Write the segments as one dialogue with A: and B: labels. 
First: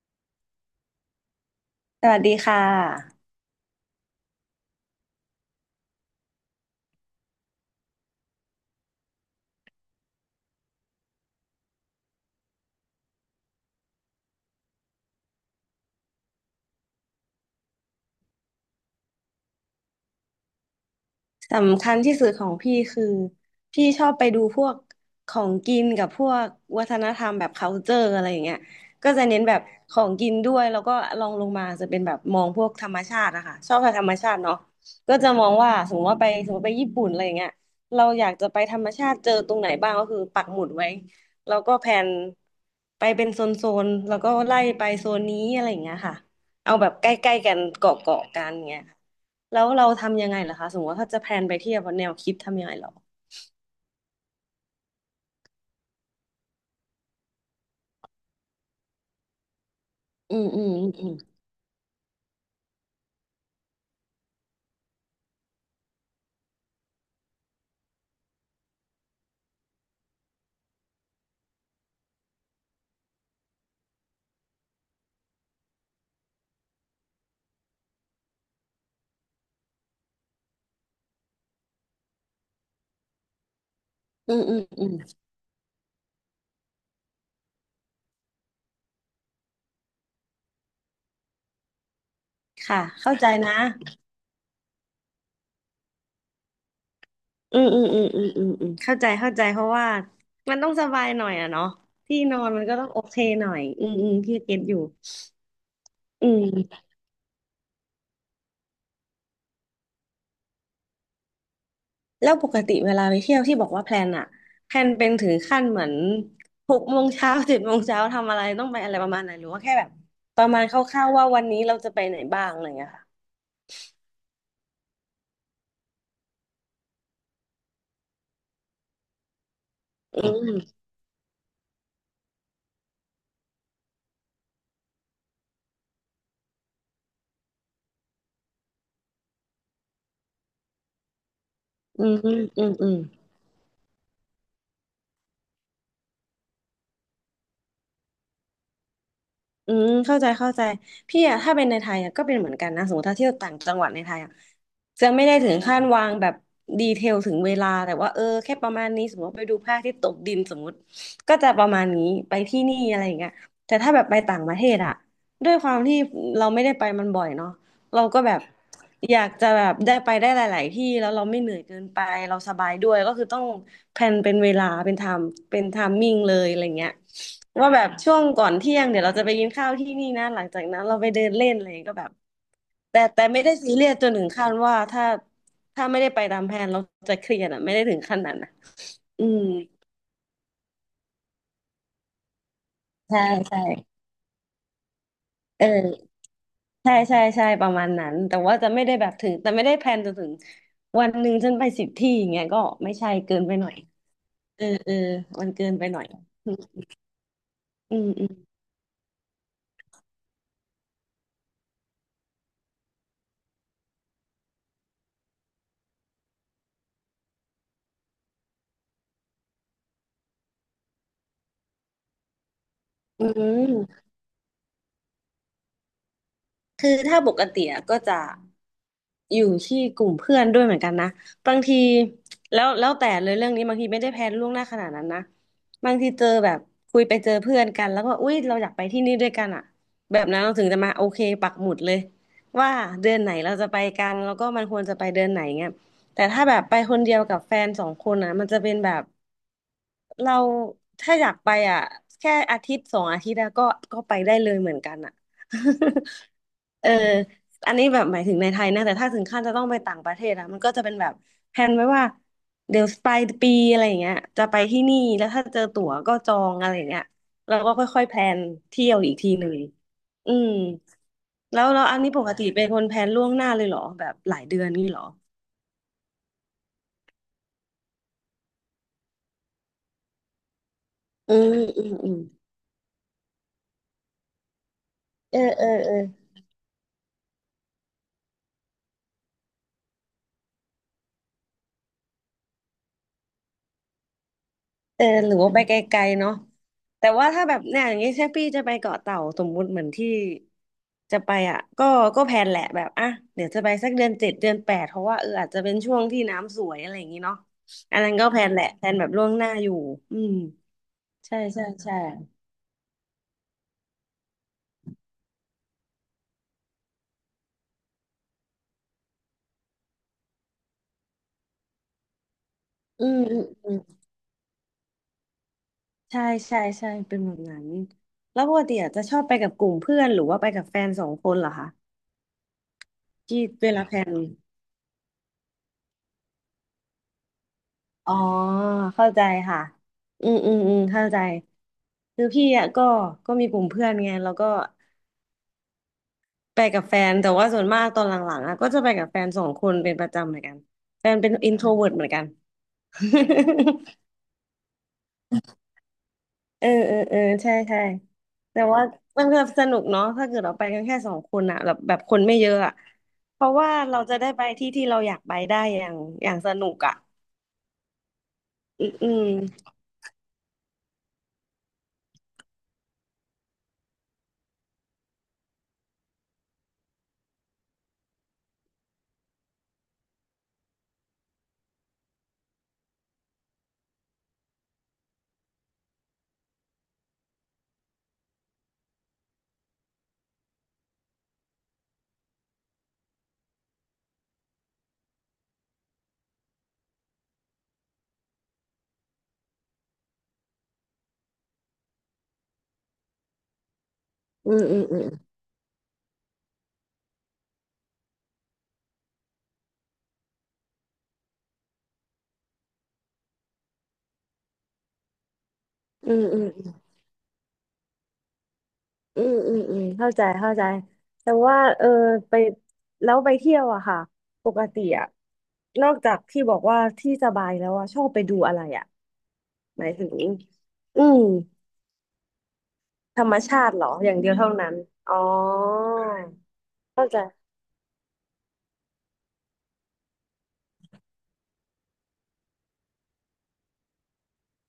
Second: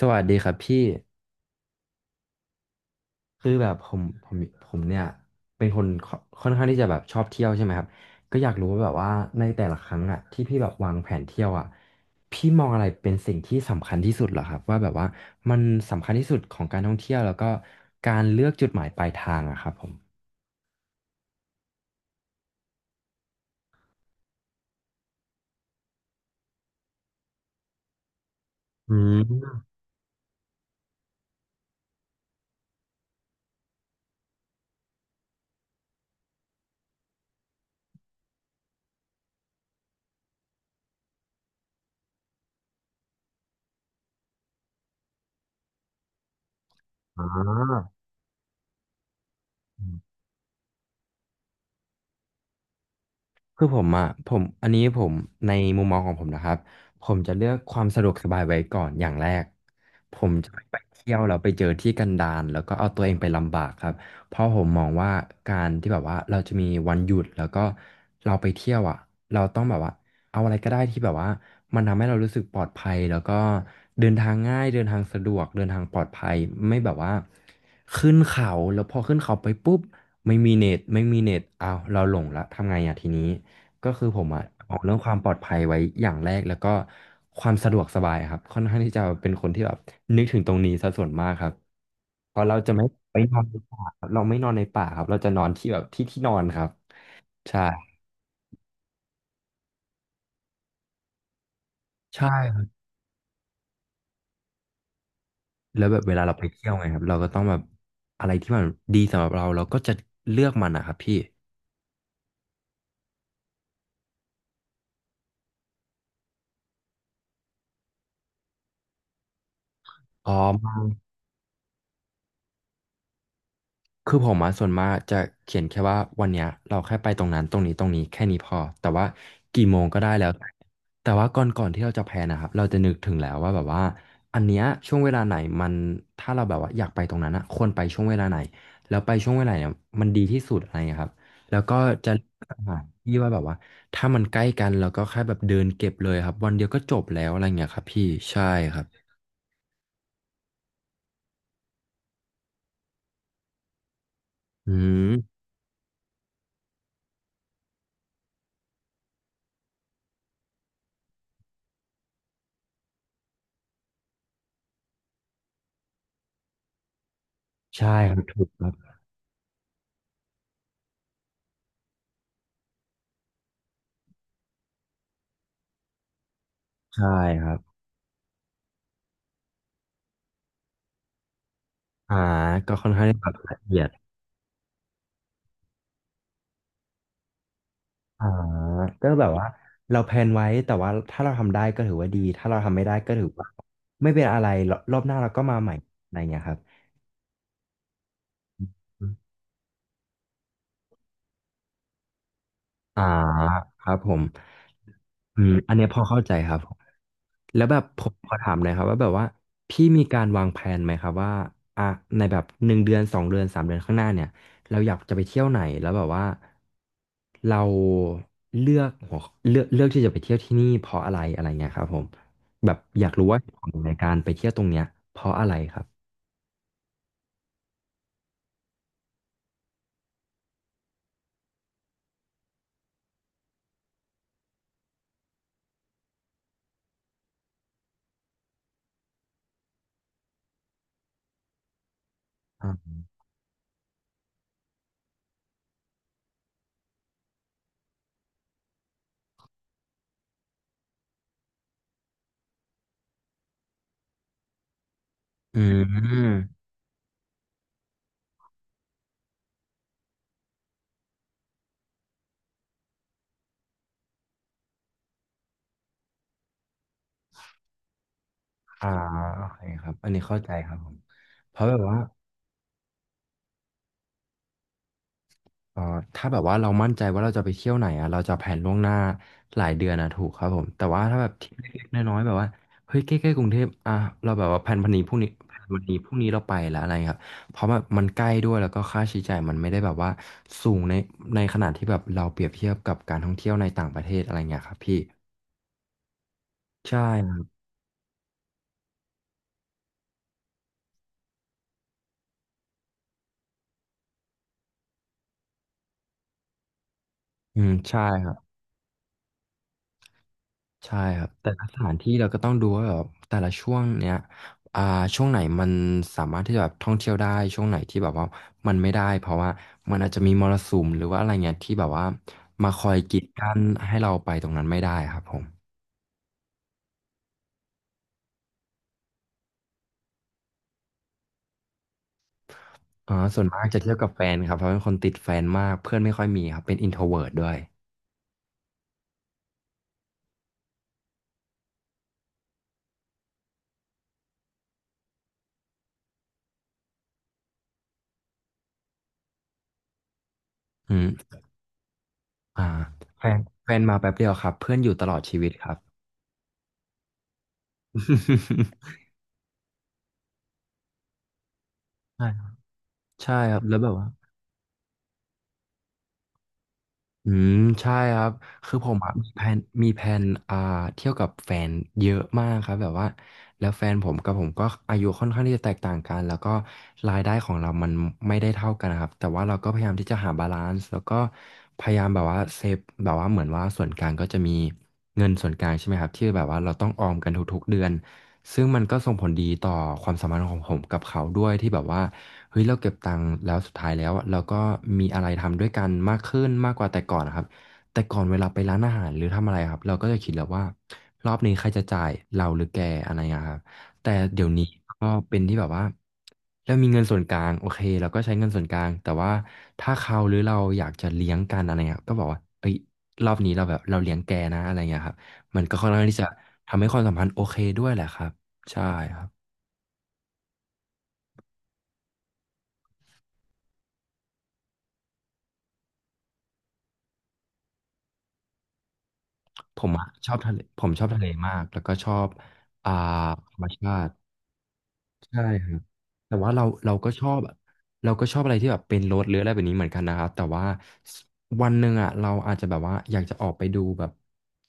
A: สวัสดีครับพี่
B: สวัสดีค่ะ
A: คือแบบผมผมเนี่ยเป็นคนค่อนข้างที่จะแบบชอบเที่ยวใช่ไหมครับก็อยากรู้ว่าแบบว่าในแต่ละครั้งอ่ะที่พี่แบบวางแผนเที่ยวอ่ะพี่มองอะไรเป็นสิ่งที่สำคัญที่สุดเหรอครับว่าแบบว่ามันสำคัญที่สุดของการท่องเที่ยวแล้วก็การเลือกจุดหมายปลายทางอะครับผม
B: สำคัญที่สุดของพี่คือพี่ชอบไปดูพวกของกินกับพวกวัฒนธรรมแบบ culture อะไรอย่างเงี้ย
A: อื
B: ก็จะเน้นแบ
A: ม
B: บของกินด้วยแล้วก็ลองลงมาจะเป็นแบบมองพวกธรรมชาติอะค่ะชอบกับธรรมชาติเนาะก็จะมองว่าสมมติว่าไปสมมติไปญี่ปุ่นอะไรอย่างเงี้ยเราอยากจะไปธรรมชาติเจอตรงไหนบ้างก็คือปักหมุดไว้แล้วก็แผนไปเป็นโซนๆแล้วก็ไล่ไปโซนนี้อะไรอย่างเงี้ยค่ะ เอาแบบใกล้ๆกันเกาะกันเงี้ยค่ะแล้วเราทำยังไงล่ะคะสมมติว่าถ้าจะแพลนไปเที่ยวแนวคิดทำยังไงเหรอ
A: คือผมอ่ะผมอันนี้ผมในมุมมองของผมนะครับผมจะเลือกความสะดวกสบายไว้ก่อนอย่างแรกผม
B: อืม
A: จะ
B: อื
A: ไม่
B: ม
A: ไป
B: อื
A: เที่
B: ม
A: ยวแล้วไปเจอที่กันดารแล้วก็เอาตัวเองไปลำบากครับเพราะผมมองว่าการที่แบบว่าเราจะมีวันหยุดแล้วก็เราไปเที่ยวอ่ะเราต้องแบบว่าเอาอะไรก็ได้ที่แบบว่ามันทำให้เรารู้สึกปลอดภัยแล้วก็เดินทางง่ายเดินทางสะดวกเดินทางปลอดภัยไม่แบบว่าขึ้นเขาแล้วพอขึ้นเขาไปปุ๊บไม่มีเน็ตอ้าวเราหลงละทำไงอ่ะทีนี้ ก็คือผม
B: อื
A: อะ
B: มอืม
A: เอา
B: อื
A: เรื่
B: ม
A: องความปลอดภัยไว้อย่างแรกแล้วก็ความสะดวกสบายครับค่อนข้างที่จะเป็นคนที่แบบนึกถึงตรงนี้ซะส่วนมากครับเพราะเราจะ
B: ค่ะ
A: ไม่
B: เข้า
A: ไป
B: ใจ
A: นอน
B: นะ
A: ในป่าครับเราไม่นอนในป่าครับเราจะนอนที่แบบที่นอนครับ
B: อื
A: ใช่
B: มอืมอืมอืมอืมอืมเข้าใจเข้าใจเพราะว่ามันต้องสบายหน่อยอะเนาะที่
A: ใช่
B: นอน
A: ค
B: มั
A: รั
B: น
A: บ
B: ก็ต้องโอเคหน่อยอืมอืมพี่เก็ตอยู่
A: แล้วแบบเวลา
B: อื
A: เราไปเที่ยว
B: ม
A: ไงครับเราก็ต้องแบบอะไรที่มันดีสำหรับเราเราก็จะเลือกมันนะครับพี่
B: แล้วปกติเวลาไปเที่ยวที่บอกว่าแพลนอะแพลนเป็นถึงขั้นเหมือนหกโมงเช้าเจ็ดโมงเช้าทำอะไรต้องไปอะไรประมาณไหนหรือว่าแค่แบบ
A: อ๋อ
B: ประมาณคร่าวๆว่าวันนี้เราจะไปไหนบ้างอะไรอย่างเงี้ย
A: คือผมมาส่วนมากจะเขียนแค่ว่าวันเนี้ยเราแค่ไปตรงนั้นตรงนี้แค่นี้พอแต่ว่ากี่โมงก็ได้
B: อื
A: แล้ว
B: ม
A: แต่ว่าก่อนที่เราจะแพลนนะครับเราจะนึกถึงแล้วว่าแบบว่าอันเนี้ยช่วงเวลาไหนมันถ้าเราแบบว่าอยากไปตรงนั้นอะควรไปช่วงเวลาไหนแล้วไปช่วงเวลาเนี่ยมันดีที่สุดอะไรอย่างเงี้ยครับแล้วก็
B: อื
A: จะ
B: มอื
A: ส
B: ม
A: ถาน
B: อืม
A: ที่ว่าแบบว่าถ้ามันใกล้กันเราก็แค่แบบเดินเก็บเลยครับวันเดียวก็จบแล้วอะไรเงี้ยครับพี่ใช่ครับ
B: อืมเข้าใจเข้าใจพี่อะถ้าเป็นในไทยอะก็เป็นเหมือนกันนะสมมติถ้าเที่ยวต่างจังหวัดในไทยอะ
A: อื
B: จะไม่ได้
A: ม
B: ถึงขั้นวางแบบดีเทลถึงเวลาแต่ว่าเออแค่ประมาณนี้สมมติไปดูพระอาทิตย์ตกดินสมมติก็จะประมาณนี้ไปที่นี่อะไรอย่างเงี้ยแต่ถ้าแบบไปต่างประเทศอะด้วยความที่เราไม่ได้ไปมันบ่อยเนาะ
A: ใช่
B: เรา
A: ครั
B: ก็
A: บ
B: แบบ
A: ถูกครับ
B: อยากจะแบบได้ไปได้หลายๆที่แล้วเราไม่เหนื่อยเกินไปเราสบายด้วยก็คือต้องแพลนเป็นเวลาเป็นไทม์เป็นไทมมิ่งเลยอะไรเงี้ย
A: ใช่ครับ
B: ว่าแบบช่วงก่อนเที่ยงเดี๋ยวเราจะไปกินข้าวที่นี่นะหลังจากนั้นเราไปเดินเล่นอะไรก็แบบ
A: อ่าก็ค่อน
B: แต่
A: ข้างที่
B: แต่
A: แบบ
B: ไม่ได้
A: ละ
B: ซี
A: เอีย
B: เรี
A: ด
B: ยสจนถึงขั้นว่าถ้าไม่ได้ไปตามแผนเราจะเครียดอ่ะไม่ได้ถึงขั้น
A: อ่า
B: นั้นนะ
A: ก็
B: อื
A: แบบ
B: ม
A: ว่าเราแพลนไว้แต่ว่าถ้าเราทำได้ก็ถือว่าดีถ้าเราทำไม่ได้ก็
B: ใช่
A: ถือว่า
B: ใช่
A: ไม่เป็นอะไรรรอบหน้าเราก็มา
B: เออ
A: ใหม่อะไรเงี้ยครับ
B: ใช่ใช่ใช่ประมาณนั้นแต่ว่าจะไม่ได้แบบถึงแต่ไม่ได้แพลนจนถึงวันหนึ่งฉันไปสิบที่อย่างเงี้ยก็ไม่
A: อ่า
B: ใช่เกินไปหน่อย
A: ครับผม
B: เออเออ
A: อื
B: มัน
A: ม
B: เกิ
A: อั
B: น
A: น
B: ไป
A: เนี้ย
B: ห
A: พ
B: น่อ
A: อ
B: ย
A: เข้าใจ
B: อื
A: ครับ
B: ม
A: แล้วแบบ
B: อื
A: ผ
B: ม
A: มขอถามหน่อยครับว่าแบบว่าพี่มีการวางแผนไหมครับว่าอ่ะในแบบหนึ่งเดือนสองเดือนสามเดือนข้างหน้าเนี่ยเราอยากจะไปเที่ยวไหนแล้วแบบว่าเราเลือกหัวเลือกที่จะไปเที่ยวที่นี่เพราะอะไรอะไรเงี้ยครับผมแบบอยาก
B: อื
A: รู้ว่าเหตุผลใน
B: ม
A: การไปเที่ยวตรงเนี้ยเพราะอะไรครับ
B: คือถ้าปกติอะก็จะ อยู่ที่กลุ่มเพื่อนด้วยเหมือนกันนะบางทีแล้วแต่เลยเรื่องนี้บางทีไม่ได้แพลนล่วงหน้าขนาดนั้นนะบางทีเจอแบบคุยไปเจอเพื่อนกันแล้วก็อุ๊ยเราอยากไปที่นี่ด้วยกันอ่ะแบบนั้นเราถึงจะมาโอเคปักหมุดเลย
A: อ่
B: ว่า
A: า
B: เดือนไหนเราจะไปกันแล้วก็มันควรจะไปเดือนไหนเงี้ยแต่ถ้าแบบไปคนเดียวกับแฟนสองคนอ่ะมันจะเป็นแบบ เราถ้าอยากไปอ่ะแค่อาทิตย์สองอาทิตย์แล้ก็ก็ไปได้เลยเหมือนกันอ่ะ
A: อืม
B: เอออันนี้แบบหมายถึงในไทยนะแต่ถ้าถึงขั้นจะต้องไปต่างประเทศอะมันก็จะเป็นแบบแพนไว้ว่าเดี๋ยวปลายปีอะไรอย่างเงี้ยจะไปที่นี่แล้วถ้าเจอตั๋วก็จองอะไรอย่างเงี้ยแล้วก็ค่อยๆแพลนเที่
A: อ่า
B: ยวอีกที
A: โอ
B: หนึ่ง
A: เคครับอันนี้
B: อื
A: เข้า
B: ม
A: ใจครับผมเพ
B: แล้
A: ราะ
B: ว
A: แบบ
B: แล้ว
A: ว่า
B: อันนี้ปกติเป็นคนแพลนล่วงหน้าเลยเหรอแบบหลายเดือนนี่เหรอ
A: เอ่อถ้าแบบว่าเรามั่นใจว่าเราจะไปเที่ยวไหนอ่ะเราจะแผนล่วงหน้าหลายเดือนนะถูกครับผมแต่ว่าถ้าแบบ
B: อื
A: ที่
B: ม
A: เล็
B: อื
A: ก
B: ม
A: ๆ
B: อื
A: น้อ
B: ม
A: ยๆแบบว่าเฮ้ยใกล้ๆกรุงเทพอ่ะเราแบบว่าแผนพันนี้พรุ่งนี้
B: เออ
A: แผ
B: เอ
A: นวั
B: อ
A: น
B: เอ
A: นี้
B: อ
A: พรุ่งนี้เราไปแล้วอะไรครับเพราะแบบมันใกล้ด้วยแล้วก็ค่าใช้จ่ายมันไม่ได้แบบว่าสูงในขนาดที่แบบเราเปรียบเทียบกับการท่องเที่ยวในต่างประเทศอะไรเงี้ยครับพี่
B: เออหรือว่าไปไกลๆเนาะ
A: ใช่
B: แต่ว่า
A: ครั
B: ถ้าแบ
A: บ
B: บเนี่ยอย่างงี้ใช่พี่จะไปเกาะเต่าสมมุติเหมือนที่จะไปอ่ะก็ก็แพลนแหละแบบอ่ะเดี๋ยวจะไปสักเดือนเจ็ดเดือนแปดเพราะว่าเอออาจจะเป็นช่วงที่น้ำสวยอะไรอย่างงี้เนาะ
A: อืม
B: อั
A: ใช่
B: นนั้นก็
A: ครั
B: แพล
A: บ
B: นแหละแพลนแบบล่วงหน้าอยู่อืม
A: ใช่ครับ
B: ใช่
A: แต่
B: ใช่
A: ละสถา
B: ใช่
A: นที่เราก็ต้องดูว่าแบบแต่ละช่วงเนี้ยอ่าช่วงไหนมันสามารถที่จะแบบท่องเที่ยวได้ช่วงไหนที่แบบว่ามันไม่ได้เพราะว่ามันอาจจะมีมรสุมหรือว่าอะไรเงี้ยที่แบบว่ามาคอย
B: อื
A: กี
B: ม
A: ด
B: อืม
A: กัน
B: อืม
A: ให้เราไปตรงนั้นไม่ได้ครับผม
B: ใช่ใช่ใช่เป็นแบบนั้นแล้วปกติอะจะชอบไปกับกลุ่มเพื่อนหรือว่าไปกับแฟนสองคนเหรอคะ
A: อ่าส่
B: ที่
A: วนมาก
B: เว
A: จะ
B: ลา
A: เที่
B: แพ
A: ยว
B: ล
A: กับ
B: น
A: แฟนครับเพราะเป็นคนติดแฟนมากเพื่อนไม่ค่อยมีครับเป็นอินโทรเวิร์ด้วย
B: อ๋อเข้าใจค่ะอืมอืมอืมเข้าใจคือพี่อ่ะก็ก็มีกลุ่มเพื่อนไงแล้วก็ไปกับแฟนแต่ว่าส่วนมากตอนหลังๆอ่ะก็จะไปกับแฟนสองคนเป็นประจำเหมือนกัน
A: อื
B: แฟ
A: ม
B: นเป็นอินโทรเวิร์เหมือนกัน
A: อ่าแฟนมาแป๊ บเดียวครับเพื่อนอยู่ตลอดชีวิตครับ
B: เออเออเออใช่ใช่แต่ว่า มันก็สนุกเนาะถ้าเกิดเราไปกันแค่สองคนอะแบบคน
A: ใช่
B: ไม่
A: ครั
B: เย
A: บ
B: อะอะ
A: ใช่
B: เพ
A: ค
B: ราะ
A: รับ
B: ว่า
A: แล้วแบบ
B: เรา
A: ว่า
B: จะได้ไปที่ที่เราอยากไปได้อย่างอย่างสนุกอะ
A: อืมใช่ครับคือผม
B: อื
A: อะ
B: ม
A: มีแผนอ่าเที่ยวกับแฟนเยอะมากครับแบบว่าแล้วแฟนผมกับผมก็อายุค่อนข้างที่จะแตกต่างกันแล้วก็รายได้ของเรามันไม่ได้เท่ากันนะครับแต่ว่าเราก็พยายามที่จะหาบาลานซ์แล้วก็พยายามแบบว่าเซฟแบบว่าเหมือนว่าส่วนกลางก็จะมี เงินส่วนกลางใช่ไหมครับที่แบบว่าเราต้องออมกันทุกๆเดือนซึ่งมันก็ส่งผลดีต่อความสัมพันธ์ของผมกับเขาด้วยที่แบบว่าเฮ้ยเราเก็บตังค์แล้วสุดท้ายแล้วอะเราก็มีอะไรทำด้วยกันมากขึ้นมากกว่าแต่ก่อนนะครับแต่ก่อนเวลาไปร้านอาหารหรือทำอะไรครับเราก็จะคิดแล้วว่ารอบนี้ใครจะจ่ายเราหรือแกอะไรอย่างเงี้ยครับ แต่เดี๋ยว
B: อืม
A: นี้
B: อืมอืม
A: ก็เป็นที่แบบว่าเรามีเงินส่วนกลางโอเคเราก็ใช้เงินส่วนกลางแต่ว่าถ้าเขาหรือเราอยากจะเลี้ยงกันอะไรเงี้ยก็บอกว่าเอ้ยรอบนี้เราแบบเราเลี้ยงแกนะอะไรเงี้ยครับมันก็ค่อนข้าง
B: อื
A: ที่
B: ม
A: จะ
B: อืม
A: ทำให้ความสัมพันธ์โอเคด้วยแหละครับใช่ค
B: อื
A: รับ
B: มอืมอืมเข้าใจเข้าใจแต่ว่าเออไปแล้วไปเที่ยวอะค่ะปกติอะนอกจากที่บอกว่าที่สบายแล้วอะชอบไปดูอะไรอะ
A: ผ
B: หมา
A: ม
B: ยถึ
A: อะ
B: ง
A: ชอบทะเลผมช
B: อื
A: อบ
B: ม
A: ทะเลมากแล้วก็ชอบอ่า
B: ธรรม
A: ธร
B: ชา
A: รม
B: ติเหรอ
A: ชา
B: อ
A: ติ
B: ย่างเดียวเท่านั้นอ๋อ
A: ใช่ครับ แต่ว่าเรา
B: เข้า
A: ก็
B: ใจ
A: ชอบแบบเราก็ชอบอะไรที่แบบเป็นรถหรืออะไรแบบนี้เหมือนกันนะครับแต่ว่าวันหนึ่งอ่ะเราอาจจะแบบว่าอยากจะออกไปดูแบบ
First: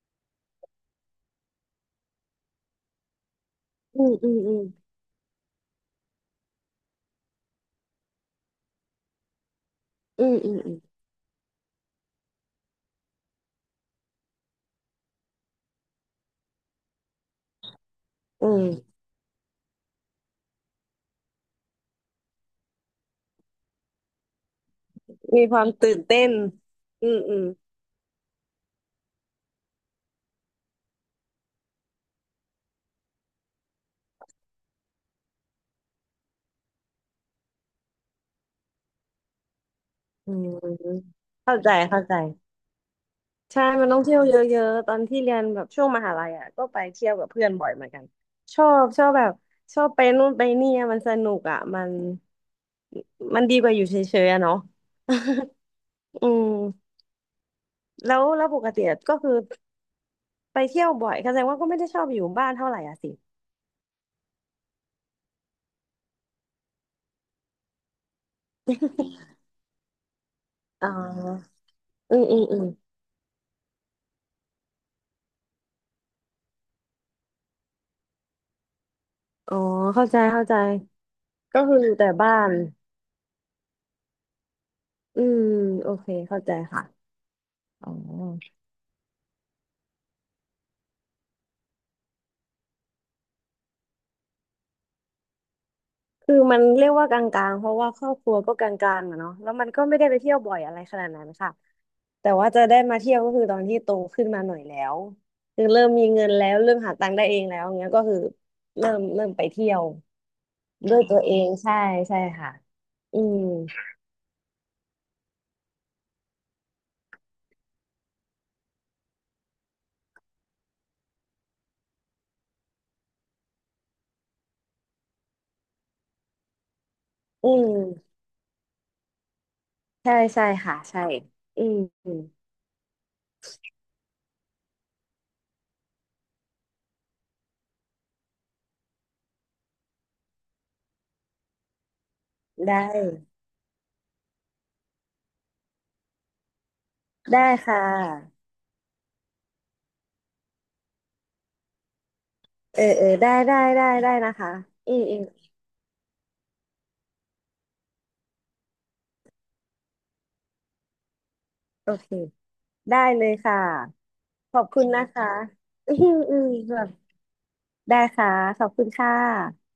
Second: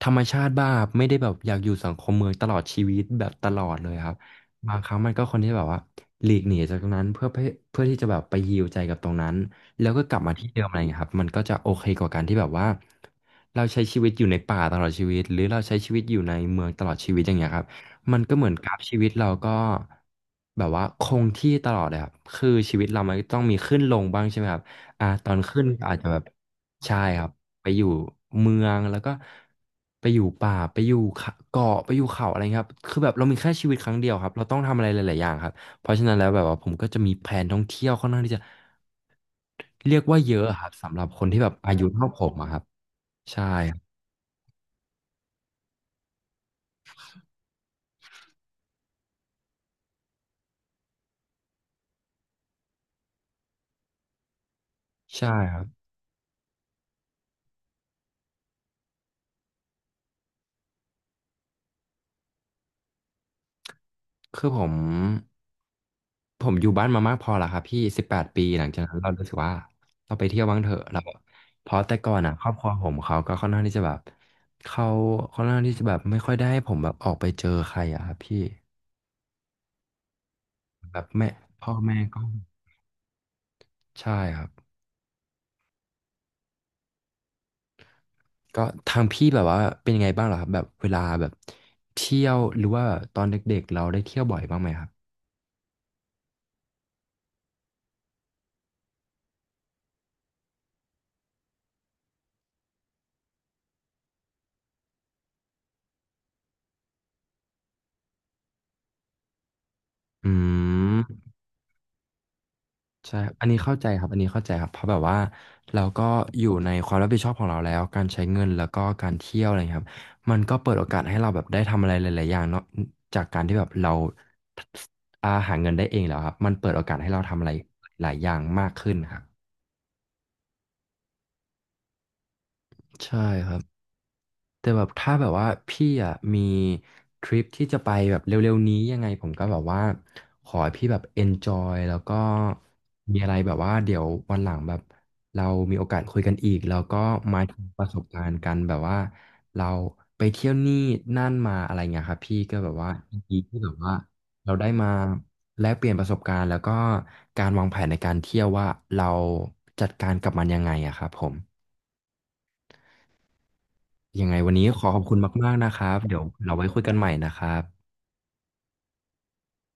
A: ธรรมชาติบ้างครับไม่ได้แบบอยากอยู่สังคมเมืองตลอดชีวิตแบบตลอดเลย
B: อื
A: ครั
B: ม
A: บ
B: อืมอืม
A: บางครั้งมันก็คนที่แบบว่าหลีกหนีจากตรงนั้นเพื่อที่จะแบบไปฮีลใจกับตรงนั้นแล้วก็กลับ
B: อื
A: มา
B: ม
A: ที่
B: อืม
A: เดิม
B: อื
A: อะ
B: ม
A: ไรอย่างเงี้ยครับมันก็จะโอเคกว่าการที่แบบว่าเราใช้ชีวิตอยู่ในป่าตลอดชีวิตหรือเราใช้ชีวิตอยู่ในเมืองตลอดชีวิตอย่างเงี้ยครับ มันก็เห
B: อื
A: มือนกราฟ
B: ม
A: ชีวิตเราก็แบบว่าคงที่ตลอดเลยครับคือชีวิตเรามันก็ต้องมีขึ้นลงบ้างใช่ไหมครับอ่าตอน
B: มีค
A: ขึ้
B: วา
A: น
B: ม
A: ก็
B: ตื่
A: อาจ
B: น
A: จะแบ
B: เต้
A: บ
B: น
A: ใช่
B: อืม
A: ครับ
B: อืม
A: ไปอยู่เมืองแล้วก็ไปอยู่ป่าไปอยู่เขาเกาะไปอยู่เขาอะไรเงี้ยครับคือแบบเรามีแค่ชีวิตครั้งเดียวครับเราต้องทำอะไรหลายๆอย่างครับเพราะฉะนั้นแล้วแบบว่าผมก็จะมีแผนท่องเที่ยวค่อนข้างที่จะเรียกว่า
B: อื
A: เยอะ
B: ม
A: ครับสำหรับคนที่แบบ
B: เข้าใจ
A: อายุ
B: เข้า
A: เท่า
B: ใจ
A: ผมอะครับใช่
B: ใช่
A: ครั
B: มันต้อ
A: บ
B: งเที่ยวเยอะๆตอนที่เรียนแบบช่วงมหาลัยอ่ะก็ไปเที่ยวกับเพื่อนบ่อยเหมือนกันชอบแบบชอบไปนู่นไปนี่อะมันสนุกอ่ะมันมันดีกว่าอยู่เฉยๆอะเนาะ
A: ใช่ครับ
B: อืมแล้วปกติอะก็คือไปเที่ยวบ่อยแสดงว่าก็ไม่ได้ชอบอยู่บ้านเท่าไหร่อ่ะสิ
A: คือผมอยู่บ้านมามากพอแล้วครับพี่18 ปีหลังจากนั้นเรารู้สึกว่าเราไปเที่ยวบ้างเถอะ
B: อ๋
A: เราแบบ
B: อ
A: เพราะแต่ก่อ
B: อื
A: น
B: ม
A: อ่ะ
B: อื
A: ค
B: ม
A: รอบ
B: อื
A: ค
B: ม
A: รัวผมเขาก็ค่อนข้างที่จะแบบเขาค่อนข้างที่จะแบบไม่ค่อยได้ให้ผมแบบออกไปเจอใครอ่ะครับพี่
B: อ๋อเข้าใจเข้าใจ
A: แบบแม่
B: ก็
A: พ่อ
B: คืออยู่
A: แม่
B: แต่
A: ก็
B: บ้าน
A: ใช่ครับ
B: อืมโอเค เข้าใจค่ะอ๋อ
A: ก็ทางพี่แบบว่าเป็นยังไงบ้างเหรอครับแบบเวลาแบบเที่ยวหรือว่าตอนเด็กๆเราได้เที่ยวบ่อยบ้างไหมครับ
B: คือมันเรียกว่ากลางๆเพราะว่าครอบครัวก็กลางๆอะเนาะแล้วมันก็ไม่ได้ไปเที่ยวบ่อยอะไรขนาดนั้นค่ะแต่ว่าจะได้มาเที่ยวก็คือตอนที่โตขึ้นมาหน่อยแล้วคือเริ่มมีเงินแล้วเริ่มหาตังค์ได้เองแล้วเงี้ยก็คือเริ่มไปเที่ยว
A: อื
B: ด้วยตัว
A: ม
B: เองใช่ใช่ค่ะ
A: ใช่
B: อื
A: ครับ
B: ม
A: อันนี้เข้าใจครับอันนี้เข้าใจครับ เพราะแบบว่าเราก็อยู่ในความรับผิดชอบของเราแล้ว การใช้เงินแล้วก็การเที่ยวอะไรอย่างเงี้ยครับมันก็เปิดโอกาสให้เราแบบได้ทำอะไรหลายๆอย่างเนาะจากการที่แบบเราอาหาเงินได้เองแล้วครับมันเปิดโอกาสให้เราทำอะ
B: อื
A: ไรหลา
B: ม
A: ยอย่างมากขึ้นครับ
B: ใช่ใช่ค่ะใช่อืมอืม
A: ใช่ครับ แต่แบบถ้าแบบว่าพี่อ่ะมีทริปที่จะไปแบบเร็วๆนี้ยังไงผมก็แบบว่าขอให้พี่แบบ enjoy แล้วก็
B: ได้
A: มีอะไรแบบว่าเดี๋ยววันหลังแบบเรามีโอกาสคุยกันอีกแล้วก็มา
B: ได้
A: ถึง
B: ค่
A: ประสบการณ์
B: ะ
A: กันแบบว่าเราไปเที่ยวนี่นั่นมาอะไรเงี้ยครับพี่ก็แบบ
B: เออ
A: ว่า
B: เออ
A: ยิน
B: ได้
A: ดี
B: ได้
A: ที่แบบ
B: ได้
A: ว่า
B: ได้นะคะ
A: เราได้มา
B: อืมอืม
A: แลกเปลี่ยนประสบการณ์แล้วก็การวางแผนในการเที่ยวว่าเราจัดการกับมันยังไงอะครับผม
B: โอเคได้เลยค่ะ
A: ยังไงวั
B: ข
A: น
B: อบ
A: นี้
B: คุ
A: ข
B: ณ
A: อข
B: นะ
A: อบคุณ
B: คะ
A: มากๆนะค
B: อื
A: รับ
B: ม
A: เดี๋ยว
B: อืม
A: เราไว้
B: แบ
A: คุย
B: บ
A: กันใหม่นะครับ
B: ได้ค่ะ ขอบคุณค่ะ